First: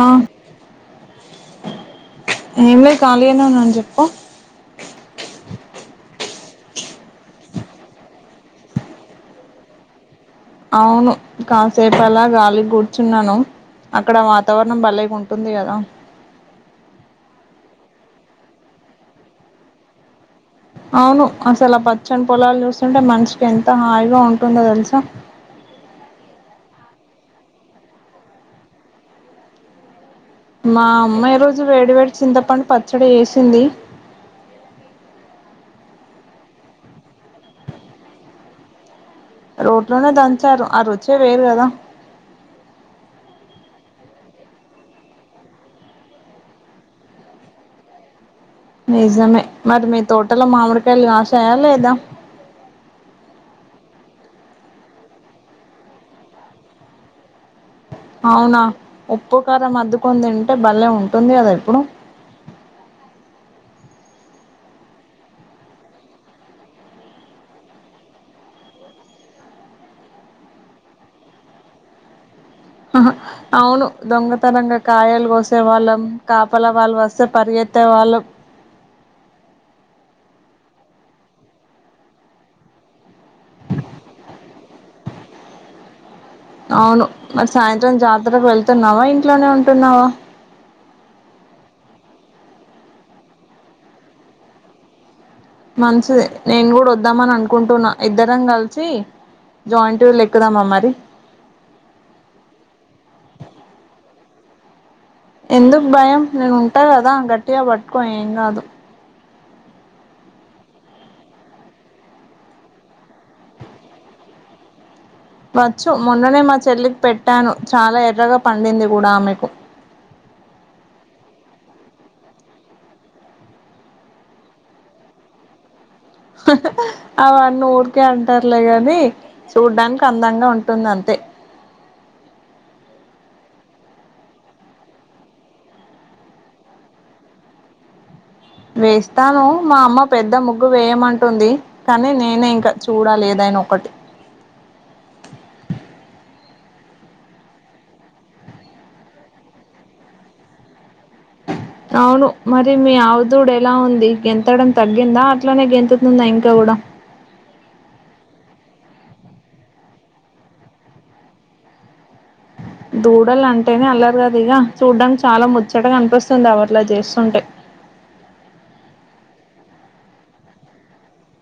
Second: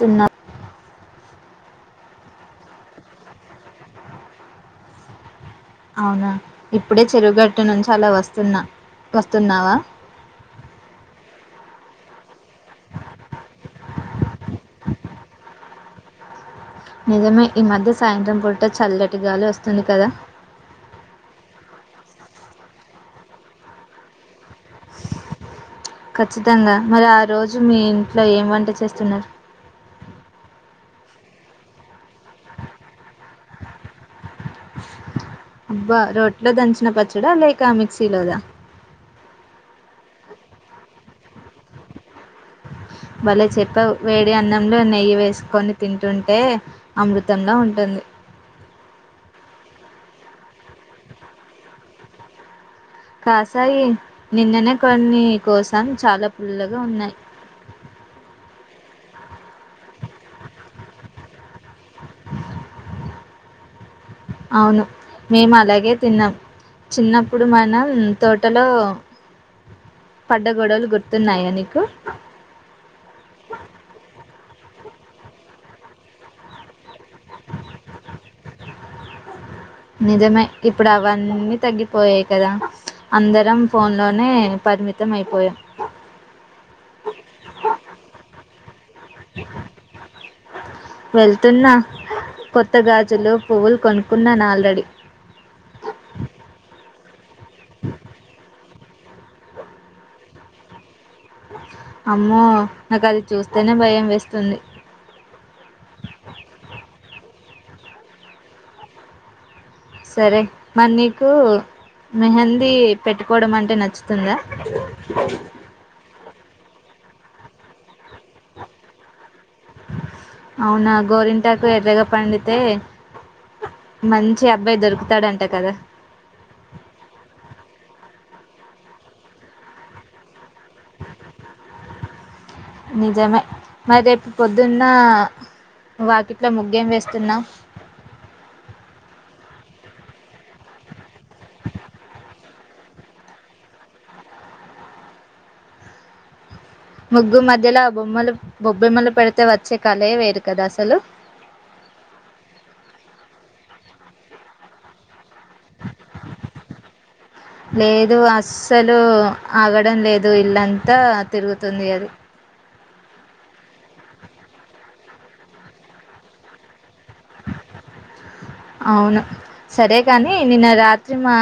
ఆ ఏమి లే ఖాళీ అనే ఉన్నాను చెప్పవ అవునా ఇప్పుడే చెరువుగట్టు నుంచి అలా వస్తున్నా వస్తున్నావా అవును కాసేపు అలా గాలి కూర్చున్నాను అక్కడ వాతావరణం భలే ఉంటుంది కదా నిజమే ఈ మధ్య సాయంత్రం పూట చల్లటి గాలి వస్తుంది కదా అవును అసలు ఆ పచ్చని పొలాలు చూస్తుంటే మనిషికి ఎంత హాయిగా ఉంటుందో తెలుసా ఖచ్చితంగా మరి ఆ రోజు మీ ఇంట్లో ఏం వంట చేస్తున్నారు మా అమ్మాయి రోజు వేడి వేడి చింతపండు పచ్చడి చేసింది అబ్బా రోట్లో దంచిన పచ్చడా లేక మిక్సీలోదా రోట్లోనే దంచారు ఆ రుచే వేరు కదా బలే చెప్పావ్ వేడి అన్నంలో నెయ్యి వేసుకొని తింటుంటే అమృతంల ఉంటుంది నిజమే మరి మీ తోటలో మామిడికాయలు కాసయా లేదా కాసాయి నిన్ననే కొన్ని కోసం చాలా పుల్లగా ఉన్నాయ్ అవునా ఉప్పు కారం మద్దుకొని తింటే భల్లే ఉంటుంది కద ఇప్పుడు అవును మేము అలాగే తిన్నాం చిన్నప్పుడు మనం తోటలో పడ్డ గొడవలు గుర్తున్నాయా నీకు అవును దొంగ తనంగా కాయలు కోసేవాళ్ళం కాపల వాళ్ళు వస్ స్తే పరిగెత్తే వాళ్ళం నిజమే ఇప్పుడు అవన్నీ తగ్గిపోయాయి కదా అందరం ఫోన్ లోనే పరిమితం అయిపోయమ్ అవును మరి సాయం జాతరకు వెళ్తున్నావా ఇంట్లోనే ఉంటున్నావా వెళ్తున్నా కొత్త గాజులు పువ్వులు కొనుక్కున్నాను ఆల్రెడీ దమనన్ కుంటున్నా ఇద్దరం కల్ సి జాయింట్ వీల్ ఎక్కుదామా మరి అమ్మో నాకు అది చూస్తేనే భయం వేస్తుంది ఎందుకు భయం నేను ఉంటా కదా గట్టిగా పట్టుకో ఏం కాదు సరే మరి నీకు మెహందీ పెట్టుకోవడం అంటే నచ్చుతుందా బ చు మొన్ననే చెల్లికి పెట్టాను చాలా ఎర్రగా పండింది కూడా ఆమెకు అవునా గోరింటాకు ఎర్రగా పండితే మంచి అబ్బాయి దొరుకుతాడంట కదా హా హా అవన్నీ ఊరికే అంటారులేగాని చూడ్డానికి అందంగా ఉంటుంది అంతే నిజమే మరి రేపు పొద్దున్నా వాకిట్లో ముగ్గేం వేస్తున్నావ్ వేస్తాను మా అమ్మ పెద్ద ముగ్గు వేయమంటుంది కానీ నేనే ఇంకా చూడాలి ఏదైన ఒకటి ముగ్గు మధ్యలో బొమ్మలు బొబ్బమ్మలు పెడితే వచ్చే కళే వేరు కదా అసలు అవును మరి మీ ఆవుదూడ ఎలా ఉంది గెంతడం తగ్గిందా అట్లానే గెంతుతుందా ఇంకా గుడా లేదు అస్సలు ఆగడం లేదు ఇల్లంతా తిరుగుతుంది అది దూడల్ అంటేనే అల్లర్ గదిగ చూడ్డానికి చాలా ముచ్చటగా అనిపిస్తుంది అవర్లా చేసి అవును సరే కానీ నిన్న రాత్రి మా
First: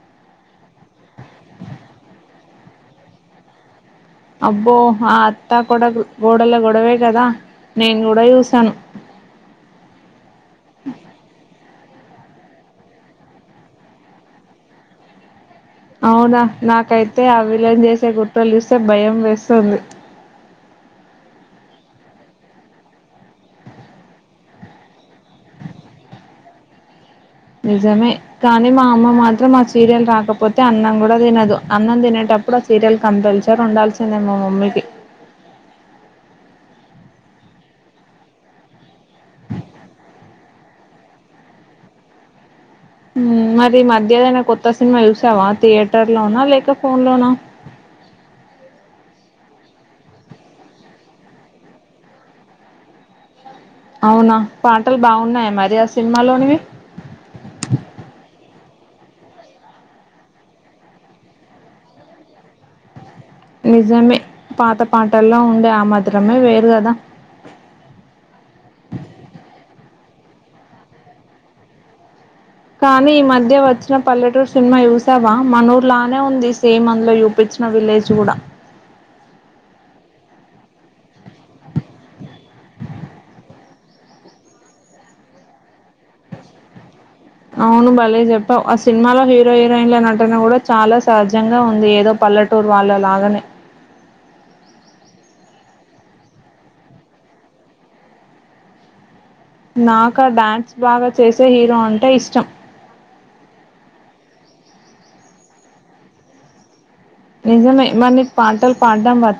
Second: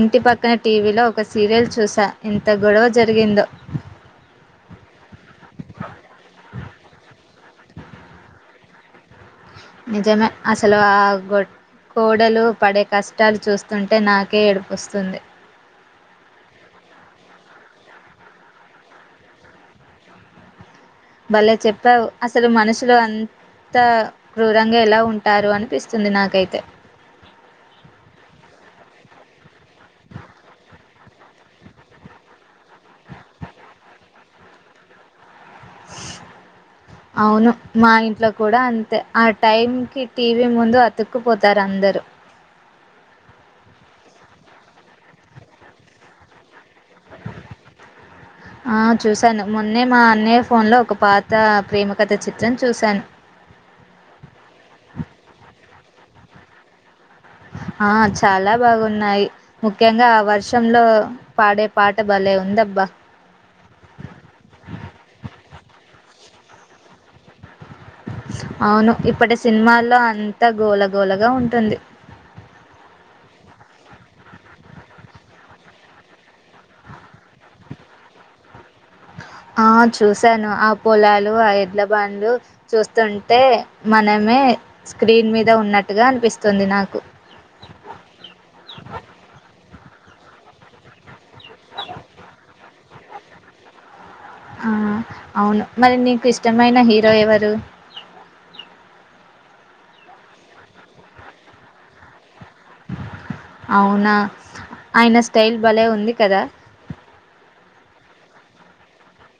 ఇంటి పక్కన టీవీలో ఒక సీరియల్ చూసా ఎంత గొడవ జరిగిందో అబ్బో ఆ అత్తా కోడలు గోడల గొడవే కదా నేను కూడ చూసను నిజమే అసలు ఆ గొ కోడలు పడే కష్టాలు చూస్తుంటే నాకే ఏడుపొస్తుంది అవునా నాకైతే ఆ విలన్ చేసే కుట్రలు చూస్తే భయం వేస్తుంది భలే చెప్పావు అసలు మనుషులు అంత క్రూరంగా ఎలా ఉంటారు అనిపిస్తుంది నాకైతే నిజమే కానీ మా అమ్మ మాత్రం ఆ సీరియల్ రాకపోతే అన్నం గుడా తినదు అన్నం తినేటప్పుడు ఆ సీరియల్ కంపల్సరీ ఉండాల్సిందే మా మమ్మీకి అవును మా ఇంట్లో కూడా అంతే ఆ టైంకి టీవీ ముందు అతుక్కుపోతారు అందరూ మరి మధ్య ఏదైనా కొత్త సినిమా చూసావా థియేటర్ లోన లేక ఫోన్లోనా ఆ చూశాను మొన్నే మా అన్నయ్య ఫోన్లో ఒక పాత ప్రేమకథ చిత్రం చూశాను అవున పాటలు బాగున్నాయా మరి ఆ సినిమాలోనివి ఆ చాలా బాగున్నాయి ముఖ్యంగా వర్షంలో పాడే పాట భలే ఉందబ్బ నిజమే పాత పాటల్లో ఉండే ఆ మధురమే వేరు కదా అవును ఇప్పటి సినిమాల్లో అంత గోలగోలగా ఉంటుంది కానీ ఈ మధ్య వచ్చిన పల్లెటూర్ సినిమా చూసావా మనూర్లానే ఉంది సేమ్ అందులో చూపించిన విలేజ్ కూడా ఆ చూశాను ఆ పొలాలు ఆ ఎడ్ల బండ్లు చూస్తుంటే మనమే స్క్రీన్ మీద ఉన్నట్టుగా అనిపిస్తుంది నాకు అవును భలే చెప్పావు ఆ సినిమాలో హీరో హీరోయిన్ల నటన గుడా చాలా సహజంగా ఉంది ఏదో పల్లెటూరు వాళ్ళలాగానే ఆ అవును మరి నీకు ఇష్టమైన హీరో ఎవరు నాకా డ్యాన్స్ బాగా చేసే హీరో అంటే ఇష్టం అవునా ఆయన స్టైల్ భలే ఉంది కదా నిజమే మరి నీకు పంటలు పాండడం వచ్ [inaudible]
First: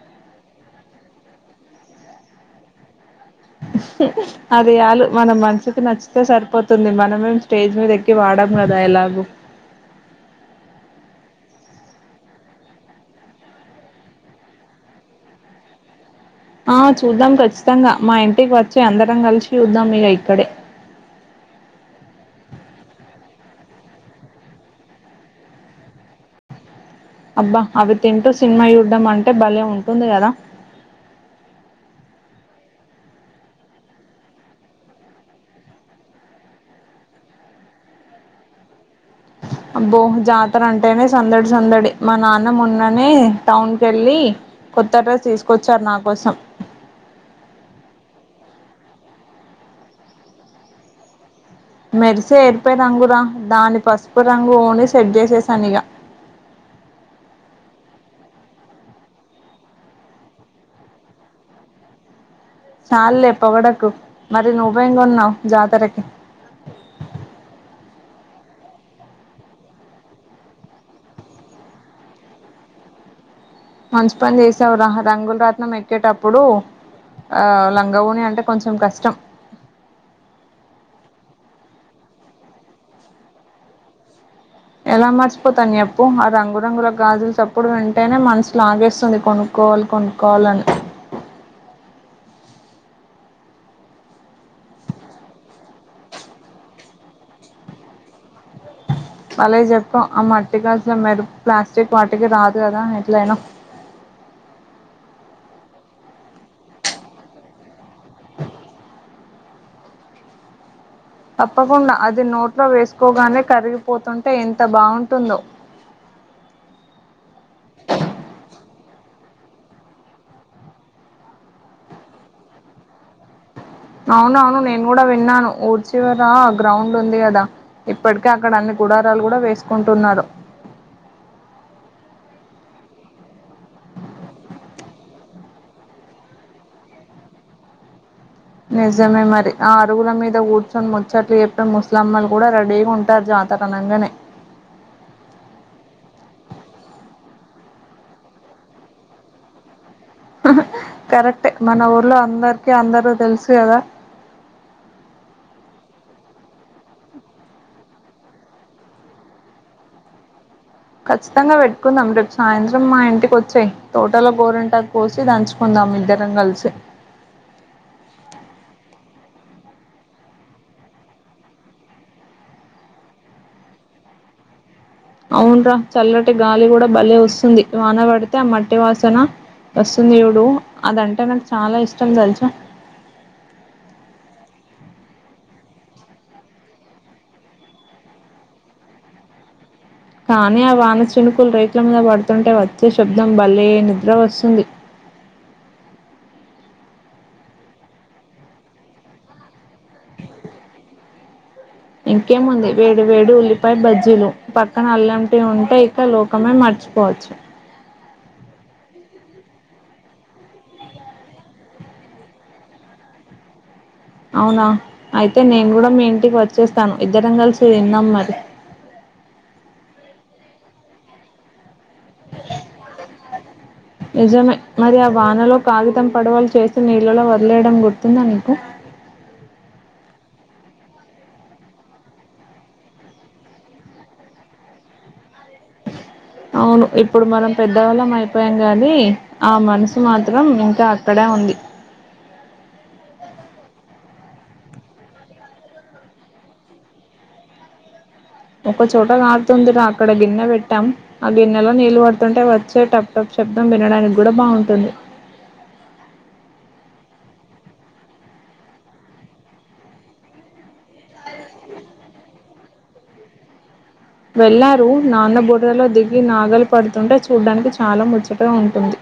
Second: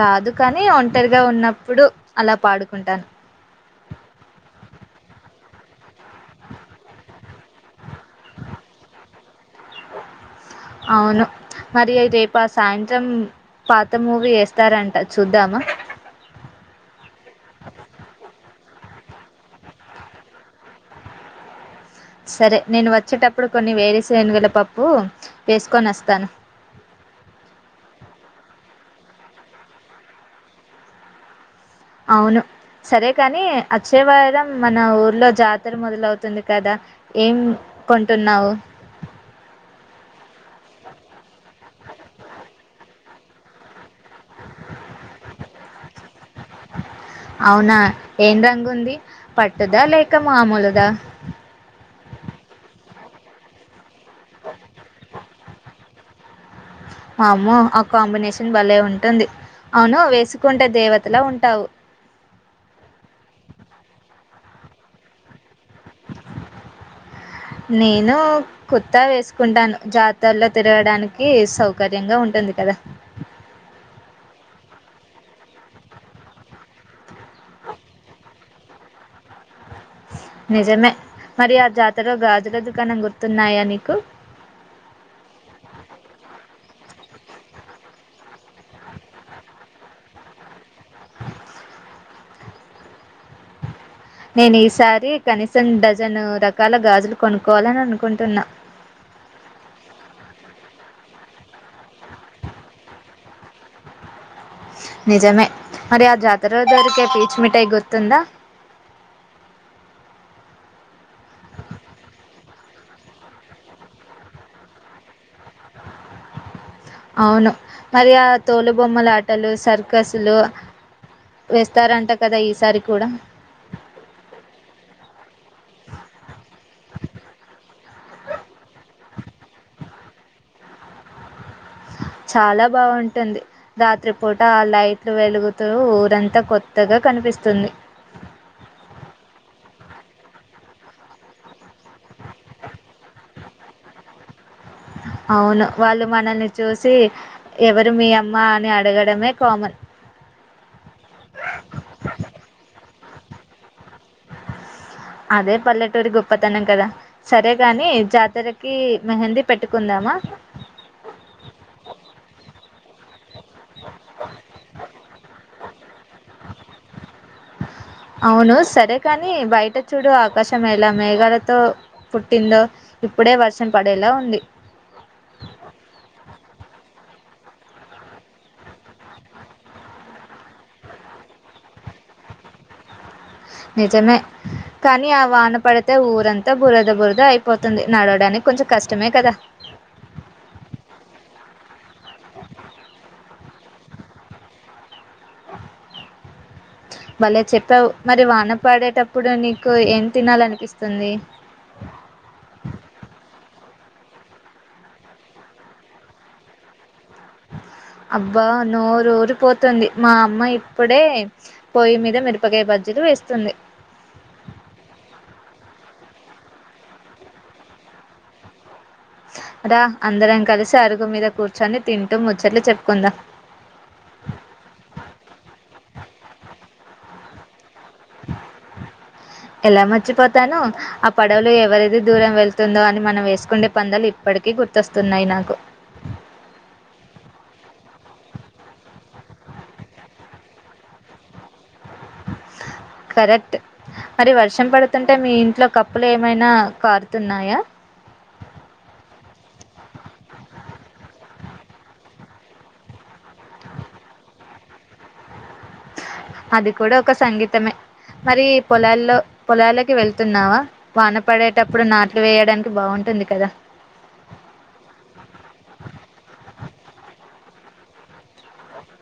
రాదు కాని ఉ ఒంటరిగా ఉన్నప్పుడు అలా పాడుకుంటాను అది చాలు మన మనసుకి నచ్చితే సరిపోతుంది మనమేం స్టేజ్ మీద ఎక్కి పాడాం కదా ఎలాగో అవును మరి రేపు ఆ సాయంత్రం పాత మూవీ ఏస్తారంట చూద్దామా ఆ చూద్దాం ఖచ్చితంగా మా ఇంటికి వచ్చి అందరం కలిసి చూద్దాం ఇగ ఇక్కడే సరే నేను వచ్చేటప్పుడు కొన్ని వేరుశనగల పప్పు వేసుకొని వస్తాను అబ్బ అవి తింటూ సినిమా చూడ్డం అంటే భలే ఉంటుంది కదా అవును సరే కానీ అచ్చే వారం మన ఊర్లో జాతర మొదలవుతుంది కదా ఏం కొంటున్నావు అబ్బో జాతర అంటేనే సందడి సందడి మా నాన్న మొన్ననే టౌన్ వెళ్ళి కొత్త డ్రెస్ తీసుకొచ్చారు నా కోసం అవునా ఏం రంగు ఉంది పట్టుదా లేక మాముూలుదా మెరిసే ఎరుపే రంగురా దాని పసుపు పు రంగు ఓని సెట్ చేసేసాను ఇగ వామ్మో ఆ కాంబినేషన్ భలే ఉంటుంది అవును వేసుకుంటే దేవతలా ఉంటావు చాల్లే పొగడకు మరి నువ్వేం కొన్నావు నేనూ కుర్తా వేసుకుంటాను జాతర్ల తిరగడానికి సౌకర్యంగా ఉంటుంది కదా మంచి పని చేసావు రా రంగుల రాట్నం ఎక్కేటప్పుడు ఆ లంగ ఓని అంటే కొంచెం కష్టం నిజమే మరి ఆ జాతరలో గాజుల దుకానం గుర్తున్నాయా నీకు ఎలా మర్చిపోతాని అప్పు ఆ రంగురంగుల గాజులు చెప్పుడు వెంటేనే మనసు లాగేస్తుంది కొనుక్కోలు కొన్కాలన్ నేను ఈసారి కనీసం డజన్ రకాల గాజులు కొనుక్కవాలని అనుకుంటున్నా బలే చెప్పావ్ ఆ మట్టికి అసలు మెరు ప్లాస్టిక్ వాటికి రాదు కదా ఎట్లయినా నిజమే మరి అ జాతర దొరికే పీచ్ మిఠాయ్ గుర్తుందా తప్పకుండా అది నోట్లో వేసుకోగానే కరిగిపోతుంటే ఎంత బాగుంటుందో అవును మరి ఆ తోలు బొమ్మల ఆటలు సర్కసులు వేస్తారంట కదా ఈసారి కూడా అవునవును నేను కూడా విన్నాను ఊరి చివర గ్రౌండ్ ఉంది కదా ఇప్పటికే అక్కడ అన్ని గుడారాలు కూడా వేసుకుంటున్నారు చాలా బాగుంటుంది రాత్రిపూట ఆ లైట్లు వెలుగుతూ ఊరంతా కొత్తగా కనిపిస్తుంది. నిజమే మరి ఆ అరుగుల మీద కూర్చొని ముచ్చట్లు చె ముస్లమ్మళ్లు కూడా రెడీగా ఉంటారు జాతరనంగానే అవును వాళ్ళు మనల్ని చూసి ఎవరు మీ అమ్మ అని అడగడమే కామన్ కరెక్టే మన ఊర్లో అందరికీ అందరూ తెలుసు కదా అదే పల్లెటూరి గొప్పతనం కదా సరేగాని జాతరకి మెహందీ పెట్టుకుందామా ఖచ్చితంగా పెట్టుకుందాం రేపు సాయంత్రం మా ఇంటికి వచ్చెయ్ తోటలో గోరంట కోసి దంచుకుందాం ఇద్దరం కలిసి అవును సరే కానీ బయట చూడు ఆకాశం ఎలా మేఘాలతో పుట్టిందో ఇప్పుడే వర్షం పడేలా ఉంది. అవున్రా చల్లటి గాలి కూడా బలే వస్తుంది వాన పడితే ఆ మట్టి వాసన వస్తుంది జూడు అదంటే నాకు చాలా ఇష్ ష్టం తెలుసా నిజమే కానీ ఆ వాన పడితే ఊరంతా బురద బురద అయిపోతుంది నడవడానికి కొంచెం కష్టమే కదా కానీ ఆ వాన చినుకులు రేఖల మీద పడుతుంటే వచ్చే శబ్దం భలే నిద్ర వస్తుంది భలే చెప్పావు మరి వాన పాడేటప్పుడు నీకు ఏం తినాలనిపిస్తుంది ఇంకేముంది వేడి వేడి ఉల్లిపాయ బజ్జీలు పక్కన అల్లం టీ ఉంటే ఇక లోకమే మర్చిపో అబ్బా నోరుఊరు పోతుంది మా అమ్మ ఇప్పుడే పొయ్యి మీద మిరపకాయ బజ్జీలు వేస్తుంది అవునా అయితే నేను కూడా మీ ఇంటికి వచ్చేస్తాను ఇద్దరం కలిసి తిందాం మరి రా అందరం కలిసి అరుగు మీద కూర్చొని తింటూ ముచ్చట్లు చెప్పుకుందాం నిజమే మరి ఆ వానలో కాగితం పడవలు చేసి నీళ్ళలో వ వెళ్లడం గు తుందా నీకు తను ఆ పడవులు ఎవరిది దూరం వెళ్తుందో అని మనం వేసుకుండే పందాలు ఇప్పటికీ గుర్తొస్తున్నాయి నాకు అవును ఇప్పుడు మనం పెద్దవాళ్ళం అయిపోయాం గానీ ఆ మనసు మాత్రం ఇంకా అక్కడే ఉంది. కరెక్ట్ మరి వర్షం పడుతుంటే మీ ఇంట్లో కప్పులు ఏమైనా కారుతున్నాయా ఒకచోట కారుతుంది రా అక్కడ గిన్నె పెట్టాం ఆ గిన్నెలో నీళ్లు పడుతుంటే వచ్చే టప్ టప్ శబ్దం వినడానికి కూడా బాగుంటుంది అది కూడా ఒక సంగీతమే మరి పొలాల్లో పొలాలకి వెళ్తున్నావా వాన పడేటప్పుడు నాట్లు వేయడానికి బాగుంటుంది కదా వెళ్లారు నాన్న బుర్రలో దిగి నాగలు పడుతుంటే చూడ్డానికి చాలా ముచ్చట ఉంటుంది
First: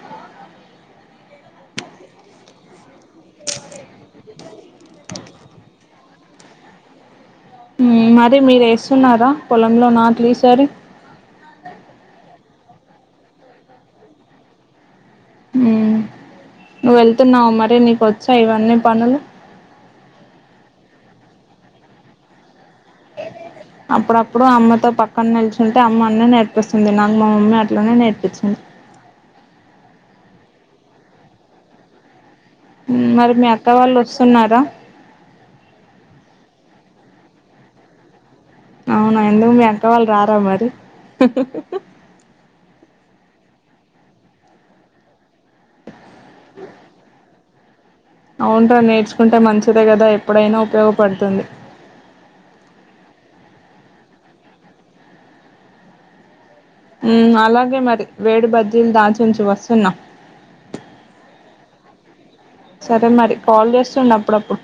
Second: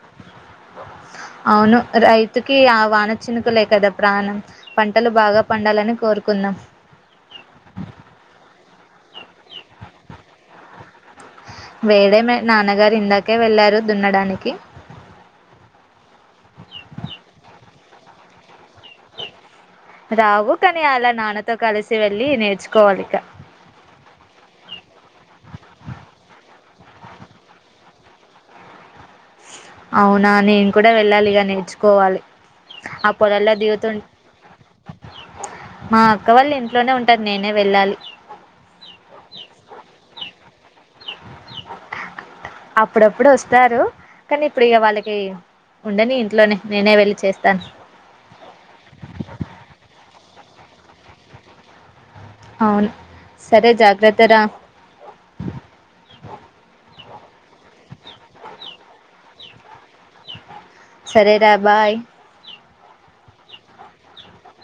అవును రైతుకి ఆ వాన చినుకలే కదా ప్రాణం పంటలు బాగా పండాలని కోరుకుందాం. హ్మ్ మరి మీరు వేస్తున్నారా పొలంలో నాట్లు ఈ సారి వేడే నాన్నగారు ఇందాకే వెళ్ళారు దున్నడానికి హ్మ్ నువ్వు వెళ్తున్నావ మరి నీకు వ సైవాన్నీ రావు కాని అలా నాన్న తో కలిసి వెల్లీ నేర్చు అప్పుడప్పుడు అమ్మతో పక్కన నిలిచుంటే అమ్మ అన్ని నేర్పు పిస్తుంది నాకు మా మమ్మీ అట్లనే నేర్పించింది అవునా నేను కూడా వెళ్ళాలి ఇగ నేర్చుకోవాలి ఆ మరి మీ పొలాల్లో అక్క దిగుతు వాళ్ళు వస్తున్నారా మా అక్క వాళ్ళ ఇంట్లోనే ఉంటది నేనే వెళ్ళాలి అవునా ఎందుకు మీ అక్క వాళ్ళు రారు ఆ మరి అప్పుడప్పుడు వస్తారు కానీ ఇప్పుడు ఇగ వాళ్ళకి ఉండని ఇంట్లో నే నేనే వెళ్లి చేస్ తన్ అవును రా నేర్చుకుంటే మంచిదే కదా ఎప్పుడైనా ఉపయోగపడుతుంది అవును సరే జాగ్రత్త రా ఉమ్ అలాగే మరి వేడి బజ్జిలు దాచిఉంచు వస్తున్నా సరే రా బాయ్ సరే మరి కాల్ చేస్తుండు అప్పుడప్పుడు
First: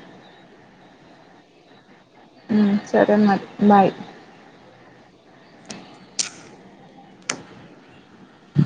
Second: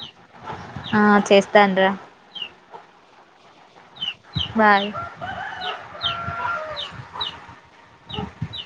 ఆ చేస్తాను రా ఉ సరే మరి బాయ్ బాయ్ అ